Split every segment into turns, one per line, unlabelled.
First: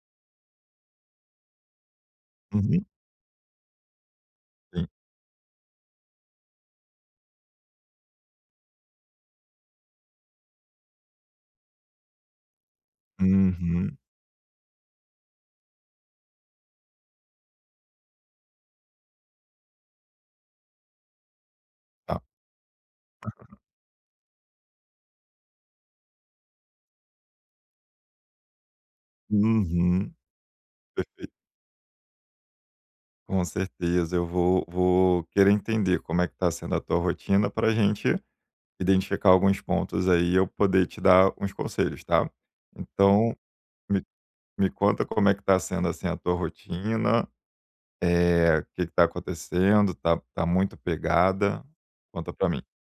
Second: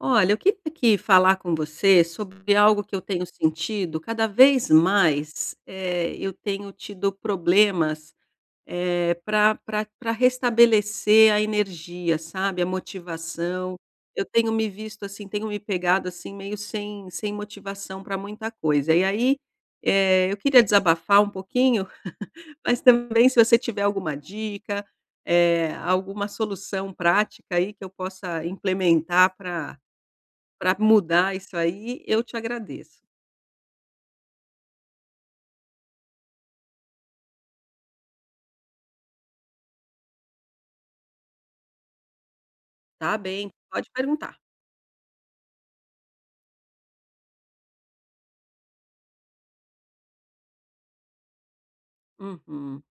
Olha, eu queria aqui falar com você sobre algo
Uhum,
que eu tenho sentido cada vez
sim.
mais, eu tenho tido problemas, para para pra restabelecer a energia, sabe, a motivação.
Uhum,
Eu tenho me visto, assim, tenho me pegado, assim, meio sem motivação para muita coisa. E aí, eu queria desabafar um pouquinho,
tá.
mas também se você tiver alguma dica, alguma solução prática aí que eu possa implementar para
Uhum,
para mudar
perfeito.
isso aí, eu te agradeço.
Com certeza, eu vou querer entender como é que está sendo a tua rotina pra gente identificar alguns pontos aí e eu poder te dar uns conselhos, tá.
Tá
Então
bem, pode
me
perguntar.
me conta como é que está sendo, assim, a tua rotina, é o que está acontecendo, tá muito pegada? Conta para mim.
Uhum,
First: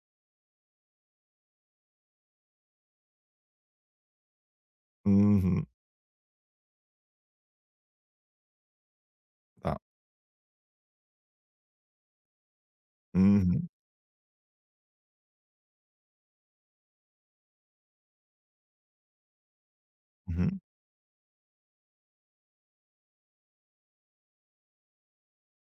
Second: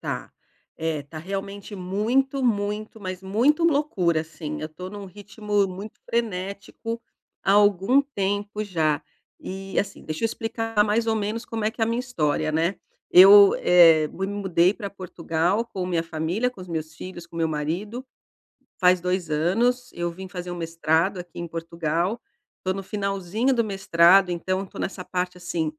tá. É, tá realmente muito, muito, mas muito loucura, assim. Eu tô num
Uhum,
ritmo muito frenético há algum tempo já.
tá.
E, assim, deixa eu explicar mais ou menos como é que é a minha história, né? Eu,
Uhum,
me mudei para Portugal com minha família, com os meus filhos, com meu marido. Faz 2 anos, eu vim fazer um
uhum,
mestrado aqui em Portugal. Estou no finalzinho do mestrado, então estou nessa parte, assim,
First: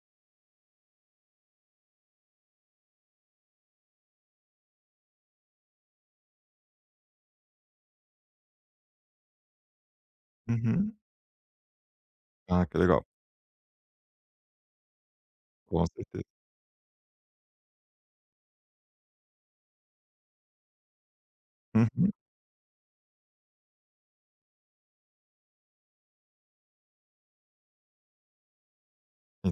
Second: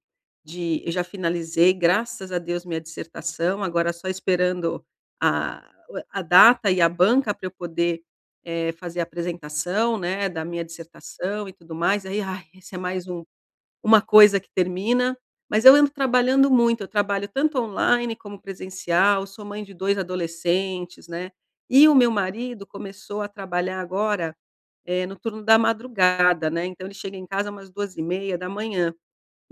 de eu já finalizei, graças a Deus, minha dissertação, agora só esperando a a data e a banca para eu poder, fazer a apresentação, né, da minha
uhum.
dissertação e tudo mais, aí, ai,
Ah,
esse é
que legal.
mais uma coisa que termina, mas eu
Com
ando
certeza.
trabalhando muito, eu trabalho tanto online como presencial, sou mãe de 2 adolescentes, né, e o meu
Uhum,
marido começou a trabalhar agora, no turno da madrugada, né, então ele chega em casa umas duas e meia da manhã.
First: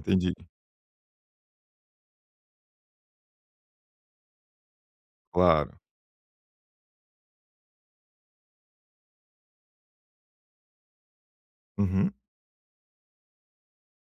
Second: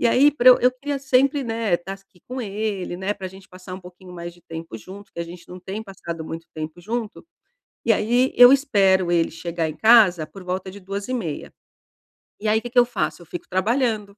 E aí pra eu queria sempre, né, estar aqui com ele, né, para a gente passar um pouquinho mais de tempo junto, que a gente não
Claro.
tem passado muito tempo junto, e aí eu espero ele chegar em casa por volta de duas e meia.
Uhum.
E aí o que que eu faço? Eu fico trabalhando.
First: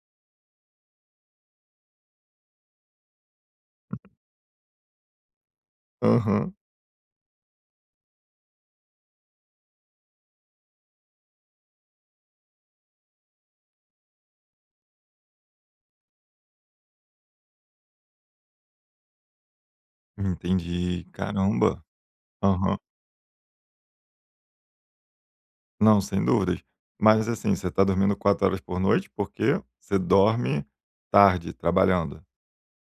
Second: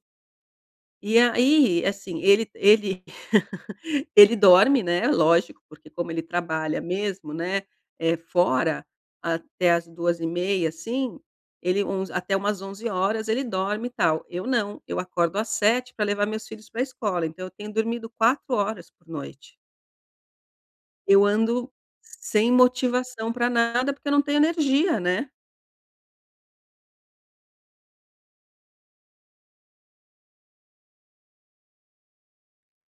E aí, assim, ele ele dorme, né, lógico, porque como ele
Aham.
trabalha mesmo, né, é fora, até as duas e meia assim, ele uns até umas 11 horas ele dorme e tal. Eu não, eu acordo às sete para levar meus filhos pra escola, então eu tenho dormido 4 horas por noite.
Entendi.
Eu ando
Caramba.
sem
Aham.
motivação para nada, porque eu não tenho energia, né.
Não, sem dúvidas. Mas assim, você tá dormindo 4 horas por noite, porque você dorme tarde trabalhando?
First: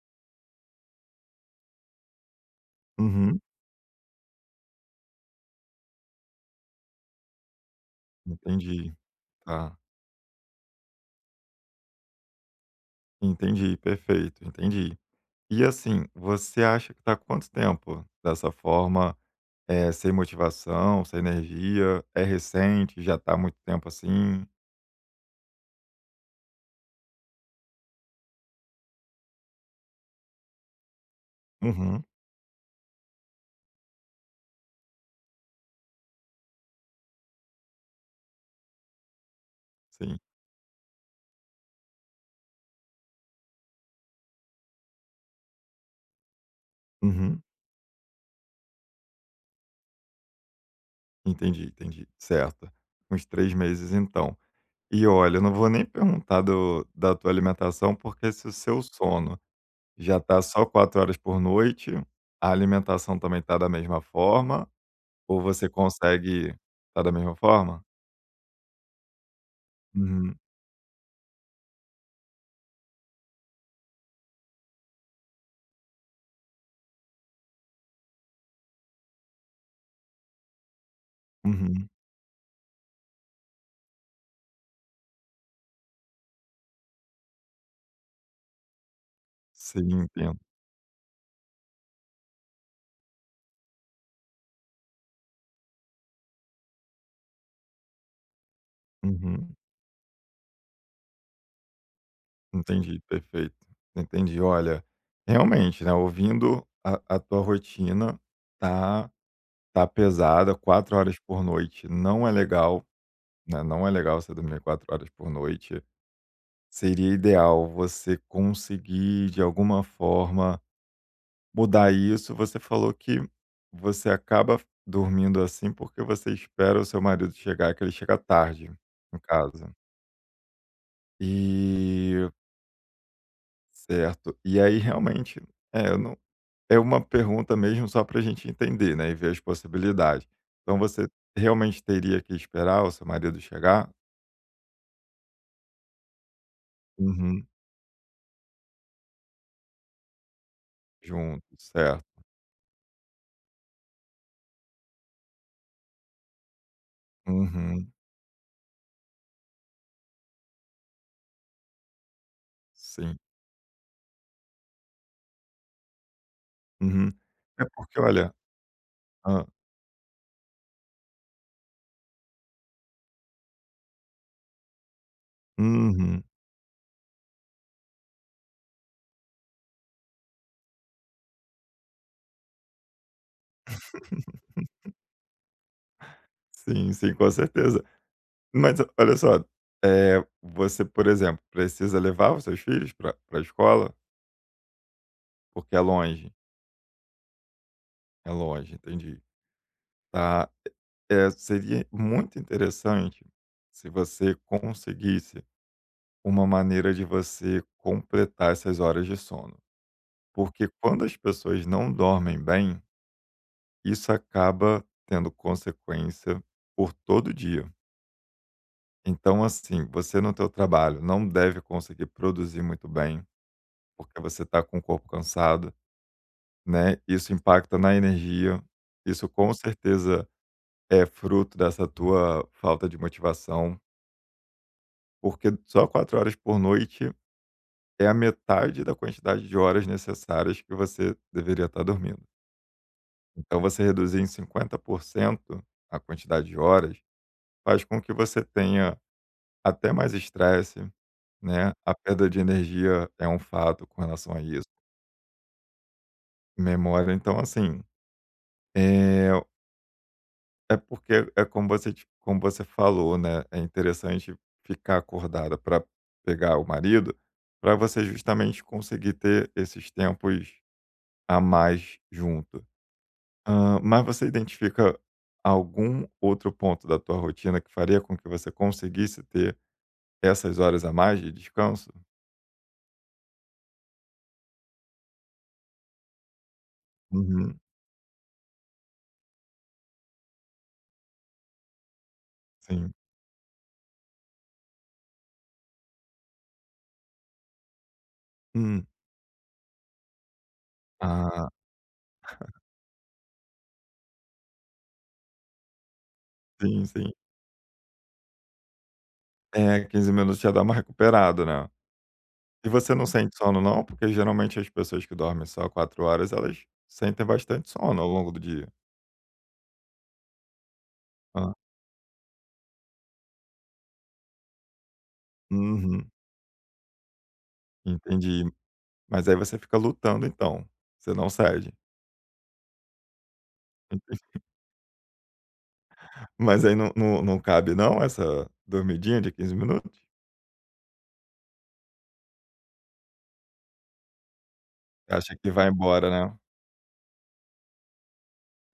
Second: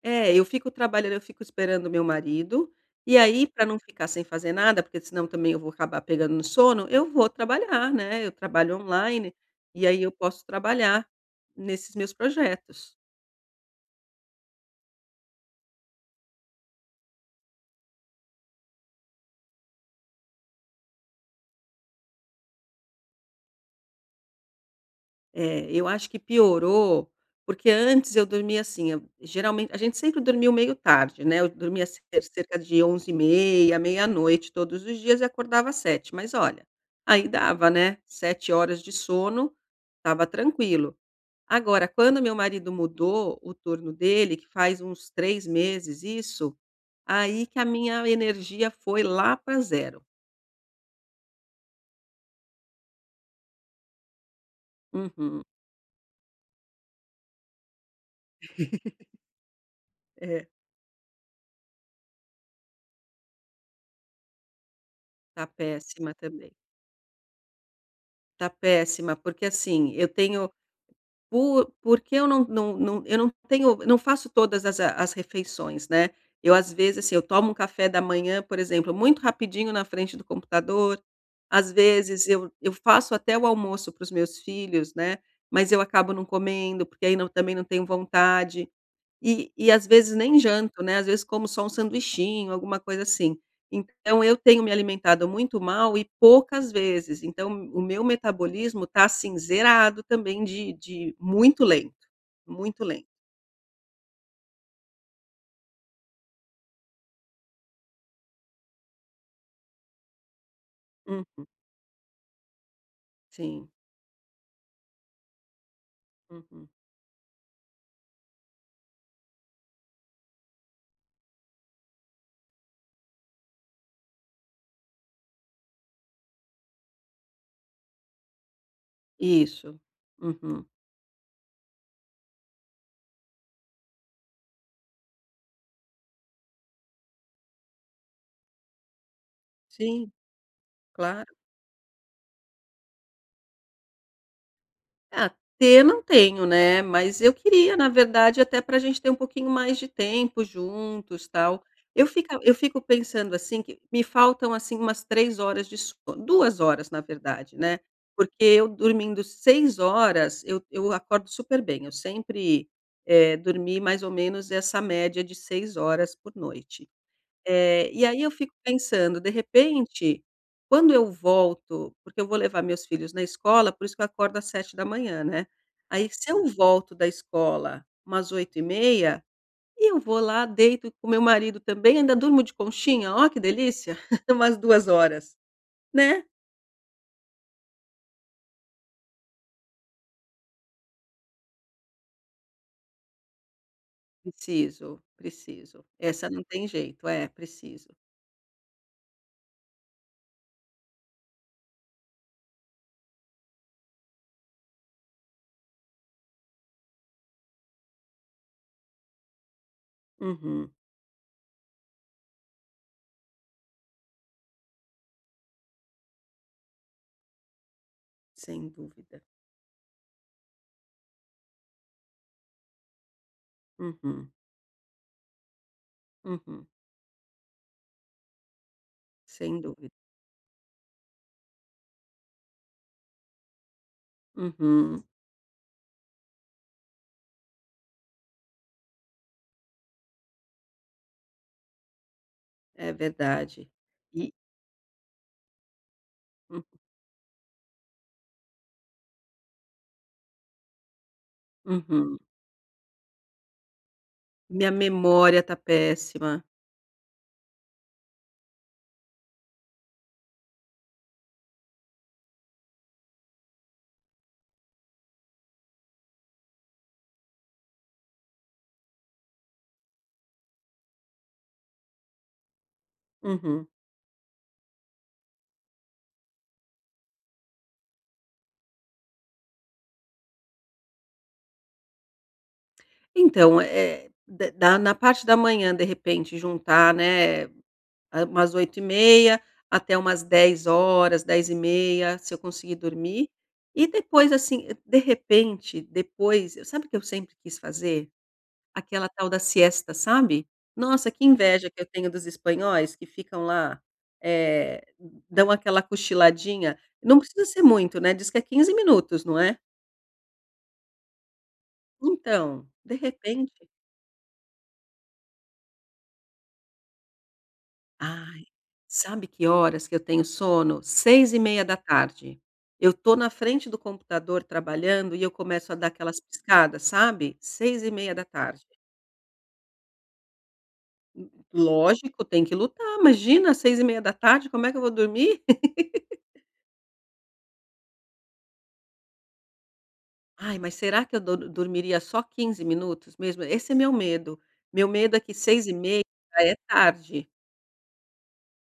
É, eu fico trabalhando, eu fico esperando o meu marido, e
Uhum.
aí para não ficar sem fazer nada, porque senão também eu vou acabar pegando no sono, eu vou trabalhar, né, eu trabalho
Entendi,
online,
tá.
e aí eu posso trabalhar nesses meus projetos.
Entendi, perfeito, entendi. E assim, você acha que tá há quanto tempo dessa forma, é sem motivação, sem energia? É recente? Já tá há muito tempo assim?
Eu acho que piorou, porque antes eu dormia assim, eu geralmente a gente sempre dormiu meio tarde, né, eu dormia cer
Uhum,
cerca de onze e meia, meia-noite todos os dias e acordava às 7, mas olha, aí dava, né, 7 horas de sono,
sim.
estava tranquilo. Agora, quando meu marido mudou o turno dele, que faz uns 3 meses isso,
Uhum.
aí que a minha energia foi lá para zero.
Entendi, entendi. Certo. Uns 3 meses então. E olha, eu
Uhum.
não vou nem perguntar do da tua alimentação, porque se o seu sono já tá
É.
só 4 horas por noite, a alimentação também tá da mesma forma, ou
Tá
você
péssima também.
consegue tá da mesma forma?
Tá péssima, porque assim, eu
Uhum,
tenho Por porque eu não faço todas as refeições, né. Eu, às vezes, assim, eu tomo um café da manhã, por exemplo, muito rapidinho na frente do computador. Às
uhum.
vezes, eu faço até o almoço para os meus filhos, né, mas eu acabo não comendo, porque aí não também não tenho vontade. E às
Sim,
vezes nem
entendo.
janto, né, às vezes como só um sanduichinho, alguma coisa assim. Então eu tenho me alimentado muito mal e poucas vezes, então o meu metabolismo está assim,
Uhum.
zerado também de muito lento, muito
Entendi,
lento.
perfeito. Entendi. Olha, realmente, né, ouvindo a tua rotina tá tá pesada. 4 horas por
Hum,
noite não é legal, né,
sim.
não é legal você dormir 4 horas por noite.
Uhum.
Seria ideal você conseguir, de alguma forma, mudar isso. Você falou que você acaba dormindo assim porque você espera o seu marido chegar, que ele chega tarde em casa.
Isso. Uhum.
E certo. E aí, realmente, é, eu não, é uma pergunta mesmo só para a gente entender, né? E ver as
Sim,
possibilidades. Então, você
claro.
realmente teria que esperar o seu marido chegar?
Ah, ter não tenho, né, mas eu
Uhum.
queria, na verdade, até para a gente ter um pouquinho mais de tempo juntos,
Junto,
tal. Eu
certo.
fica eu fico pensando, assim, que me faltam, assim, umas 3 horas de sono, 2 horas, na verdade, né,
Uhum.
porque eu dormindo 6 horas, eu acordo super bem, eu sempre,
Sim.
dormi mais ou menos essa média de 6 horas por noite.
Uhum. É porque,
E aí eu
olha.
fico pensando, de repente, quando eu volto porque eu vou levar meus filhos na escola, por isso que eu acordo às sete da manhã, né. Aí
Uhum.
se eu volto da escola umas oito e meia, e eu vou lá, deito com meu marido também, ainda durmo de conchinha, ó que delícia, umas 2 horas, né.
Sim, sim, com certeza. Mas o olha só, é você, por exemplo, precisa levar os seus filhos para a escola?
Preciso,
Porque
preciso. Essa não tem jeito, é, preciso.
é longe, entendi. Tá, seria muito interessante se você conseguisse uma maneira de você completar essas horas de sono, porque
Uhum,
quando as pessoas não dormem bem, isso acaba tendo consequência por todo dia.
sem dúvida.
Então, assim, você no teu trabalho não deve conseguir produzir muito bem, porque
Uhum,
você está com o corpo cansado,
uhum,
né? Isso impacta na energia. Isso com
sem dúvida.
certeza é fruto dessa tua falta de motivação,
Uhum,
porque só 4 horas por noite é a metade da quantidade de horas necessárias que você deveria estar dormindo.
é
Então,
verdade.
você reduzir em
E.
50% a quantidade de horas faz com que você tenha até mais estresse, né, a
Uhum.
perda de energia é um fato com relação a isso.
Minha memória tá péssima.
Memória, então assim, eh, é porque é como você falou, né, é interessante ficar acordada para pegar o marido, para você justamente conseguir ter esses tempos a mais junto.
Uhum.
Hã, mas você identifica algum outro ponto da tua rotina que faria com que você conseguisse ter essas horas a mais de descanso?
Então, é da da na parte da manhã, de repente, juntar, né,
Uhum,
a umas oito e meia até umas dez e meia se eu conseguir
sim.
dormir. E depois, assim, de repente, depois sabe o que eu sempre quis fazer?
Hum.
Aquela tal da siesta, sabe? Nossa, que
Ah,
inveja que eu tenho dos espanhóis que ficam lá, eh, dão aquela cochiladinha.
sim, sim.
Não precisa ser muito, né, diz que é 15 minutos, não é?
É, 15 minutos já dá uma recuperada, né.
Então,
E você
de
não sente sono
repente
não? Porque geralmente as pessoas que dormem só 4 horas, elas sentem bastante sono ao longo do
ai,
dia.
sabe que horas que eu tenho sono? Seis e
Hã.
meia da tarde. Eu tô na frente do computador trabalhando e eu começo a dar
Uhum,
aquelas piscadas, sabe? Seis e meia da
entendi.
tarde.
Mas aí você fica lutando então, você não cede.
Lógico, tem que lutar, imagina seis e meia da
Entendi.
tarde, como é que eu vou dormir?
Mas aí não cabe não essa dormidinha de 15 minutos?
Ai, mas será que eu do dormiria só 15 minutos mesmo? Esse é meu medo. Meu
Você
medo é que
acha que
seis
vai
e meia
embora, né.
já é tarde.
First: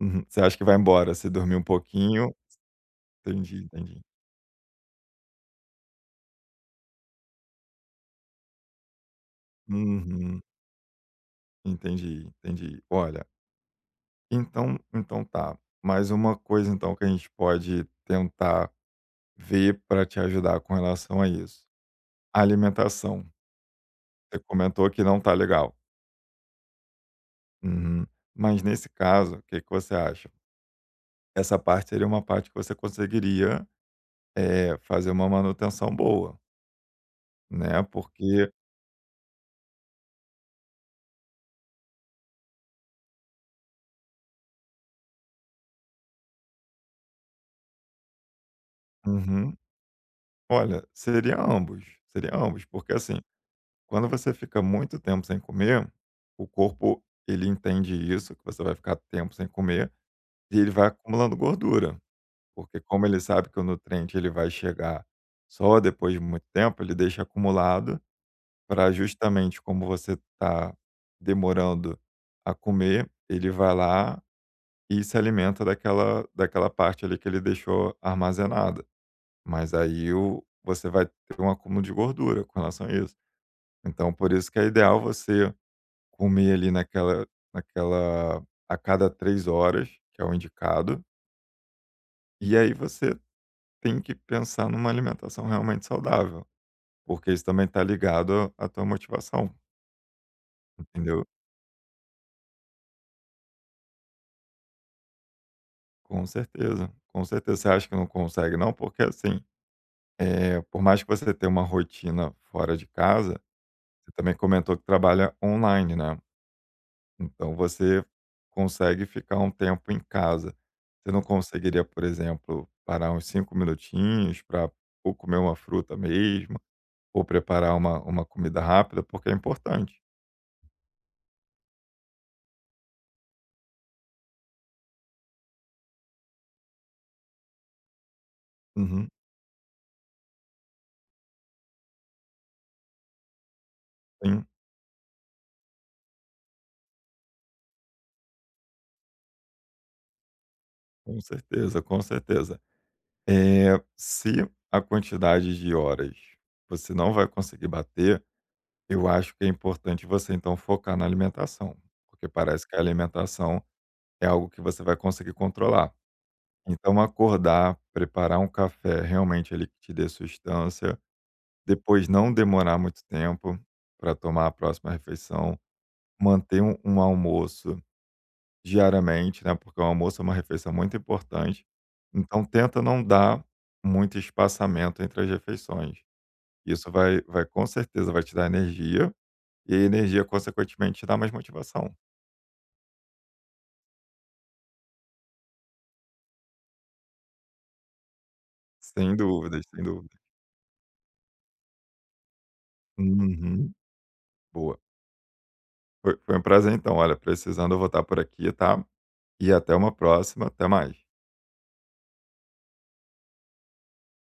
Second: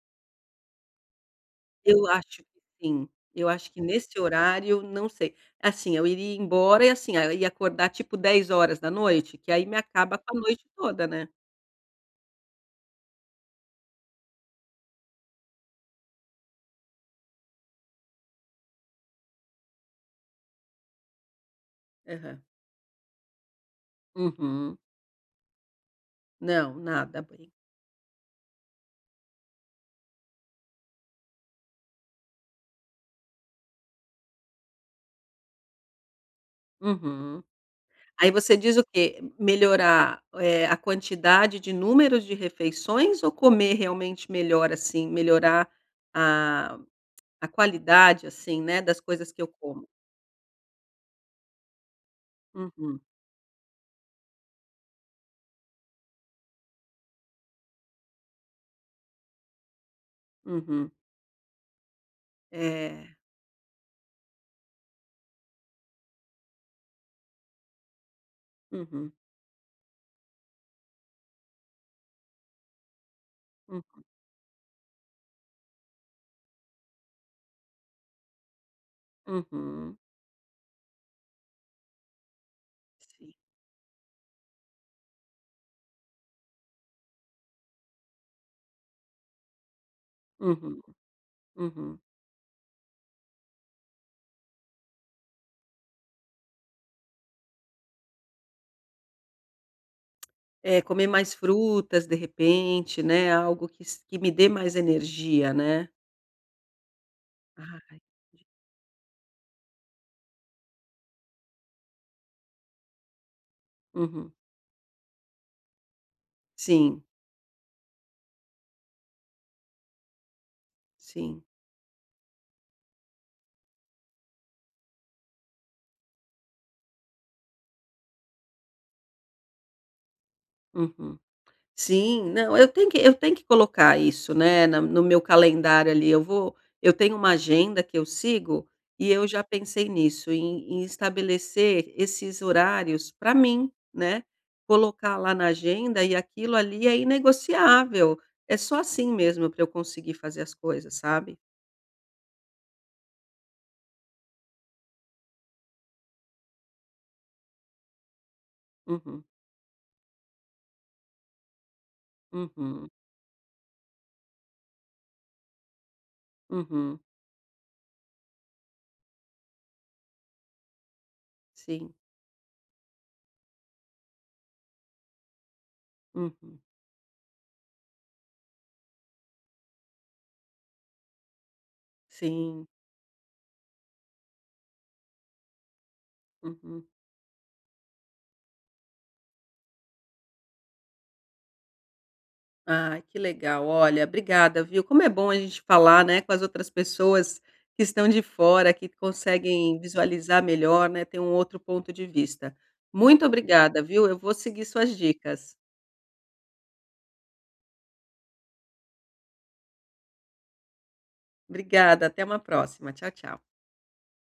Uhum. Você acha que vai embora se dormir um
Eu
pouquinho
acho que sim, eu
entendi,
acho que
entendi.
nesse horário, não sei. Assim, eu iria embora e, assim, aí eu ia acordar tipo dez horas da noite, que aí me acaba com a
Uhum,
noite toda, né.
entendi, entendi. Olha. Então tá. Mais uma coisa então que a gente pode tentar ver para te ajudar com relação a isso, a
Aham.
alimentação. Você
Uhum.
comentou que não tá legal.
Não, nada bem.
Uhum. Mas nesse caso, o que que você acha? Essa parte seria uma parte que você conseguiria, fazer uma manutenção boa,
Uhum.
né,
Aí
porque
você diz o quê? Melhorar, a quantidade de números de refeições ou comer realmente melhor, assim, melhorar a a qualidade, assim, né, das coisas que eu
uhum.
como?
Olha, seria ambos, porque
Uhum,
assim, quando você fica muito tempo sem comer, o corpo ele entende isso, que você vai ficar tempo sem comer, e ele vai
uhum.
acumulando gordura, porque como
É.
ele sabe que o nutriente ele vai chegar só depois de muito tempo, ele deixa acumulado para
Uhum,
justamente como você está demorando a comer, ele vai
hum,
lá e se alimenta daquela parte ali que ele deixou armazenada. Mas
uhum.
aí você vai ter um acúmulo de gordura com relação a isso.
Sim.
Então, por isso que é ideal você comer ali naquela a cada 3 horas, que é o
Uhum,
indicado,
uhum.
e aí você tem que pensar numa alimentação realmente saudável, porque isso também está ligado à tua motivação,
É, comer
entendeu?
mais frutas, de repente, né, algo que s que me dê mais energia, né.
Com certeza, com certeza. Você
Ai,
acha que não
entendi.
consegue, não? Porque assim, é por mais que você tenha uma rotina fora de casa, você
Uhum.
também comentou que trabalha online, né?
Sim,
Então você consegue ficar um tempo em casa. Você não
sim.
conseguiria, por exemplo, parar uns cinco minutinhos para ou comer uma fruta mesmo, ou preparar uma comida rápida, porque é importante.
Uhum. Sim, não, eu tenho que colocar isso, né, na no meu calendário ali, eu tenho uma agenda que eu sigo, e
Uhum.
eu já pensei nisso, em estabelecer esses horários para mim, né,
Sim.
colocar lá na agenda e aquilo ali é inegociável, é só assim mesmo para eu conseguir fazer as coisas,
Com
sabe.
certeza, com certeza. Se a quantidade de horas você não vai conseguir bater, eu
Uhum,
acho que é importante você então focar na alimentação, porque parece que a
uhum,
alimentação é algo que você vai conseguir controlar.
uhum,
Então acordar, preparar um café realmente ali que te dê sustância,
sim,
depois não demorar muito tempo para tomar a próxima refeição,
uhum,
manter um almoço diariamente, né, porque o almoço é uma refeição muito importante. Então
sim,
tenta não dar muito espaçamento entre as refeições.
uhum.
Isso vai com certeza vai te dar energia, e a energia consequentemente te dá mais motivação.
Ah, que legal. Olha, obrigada, viu. Como é bom a gente falar, né, com as outras pessoas que estão de fora, que
Sem dúvidas,
conseguem
sem dúvida.
visualizar melhor, né, ter um outro ponto de vista. Muito
Uhum,
obrigada, viu. Eu vou seguir
boa.
suas dicas.
Foi um prazer então, olha, precisando eu vou estar por aqui, tá. E até uma próxima, até mais.
Obrigada, até uma próxima. Tchau, tchau.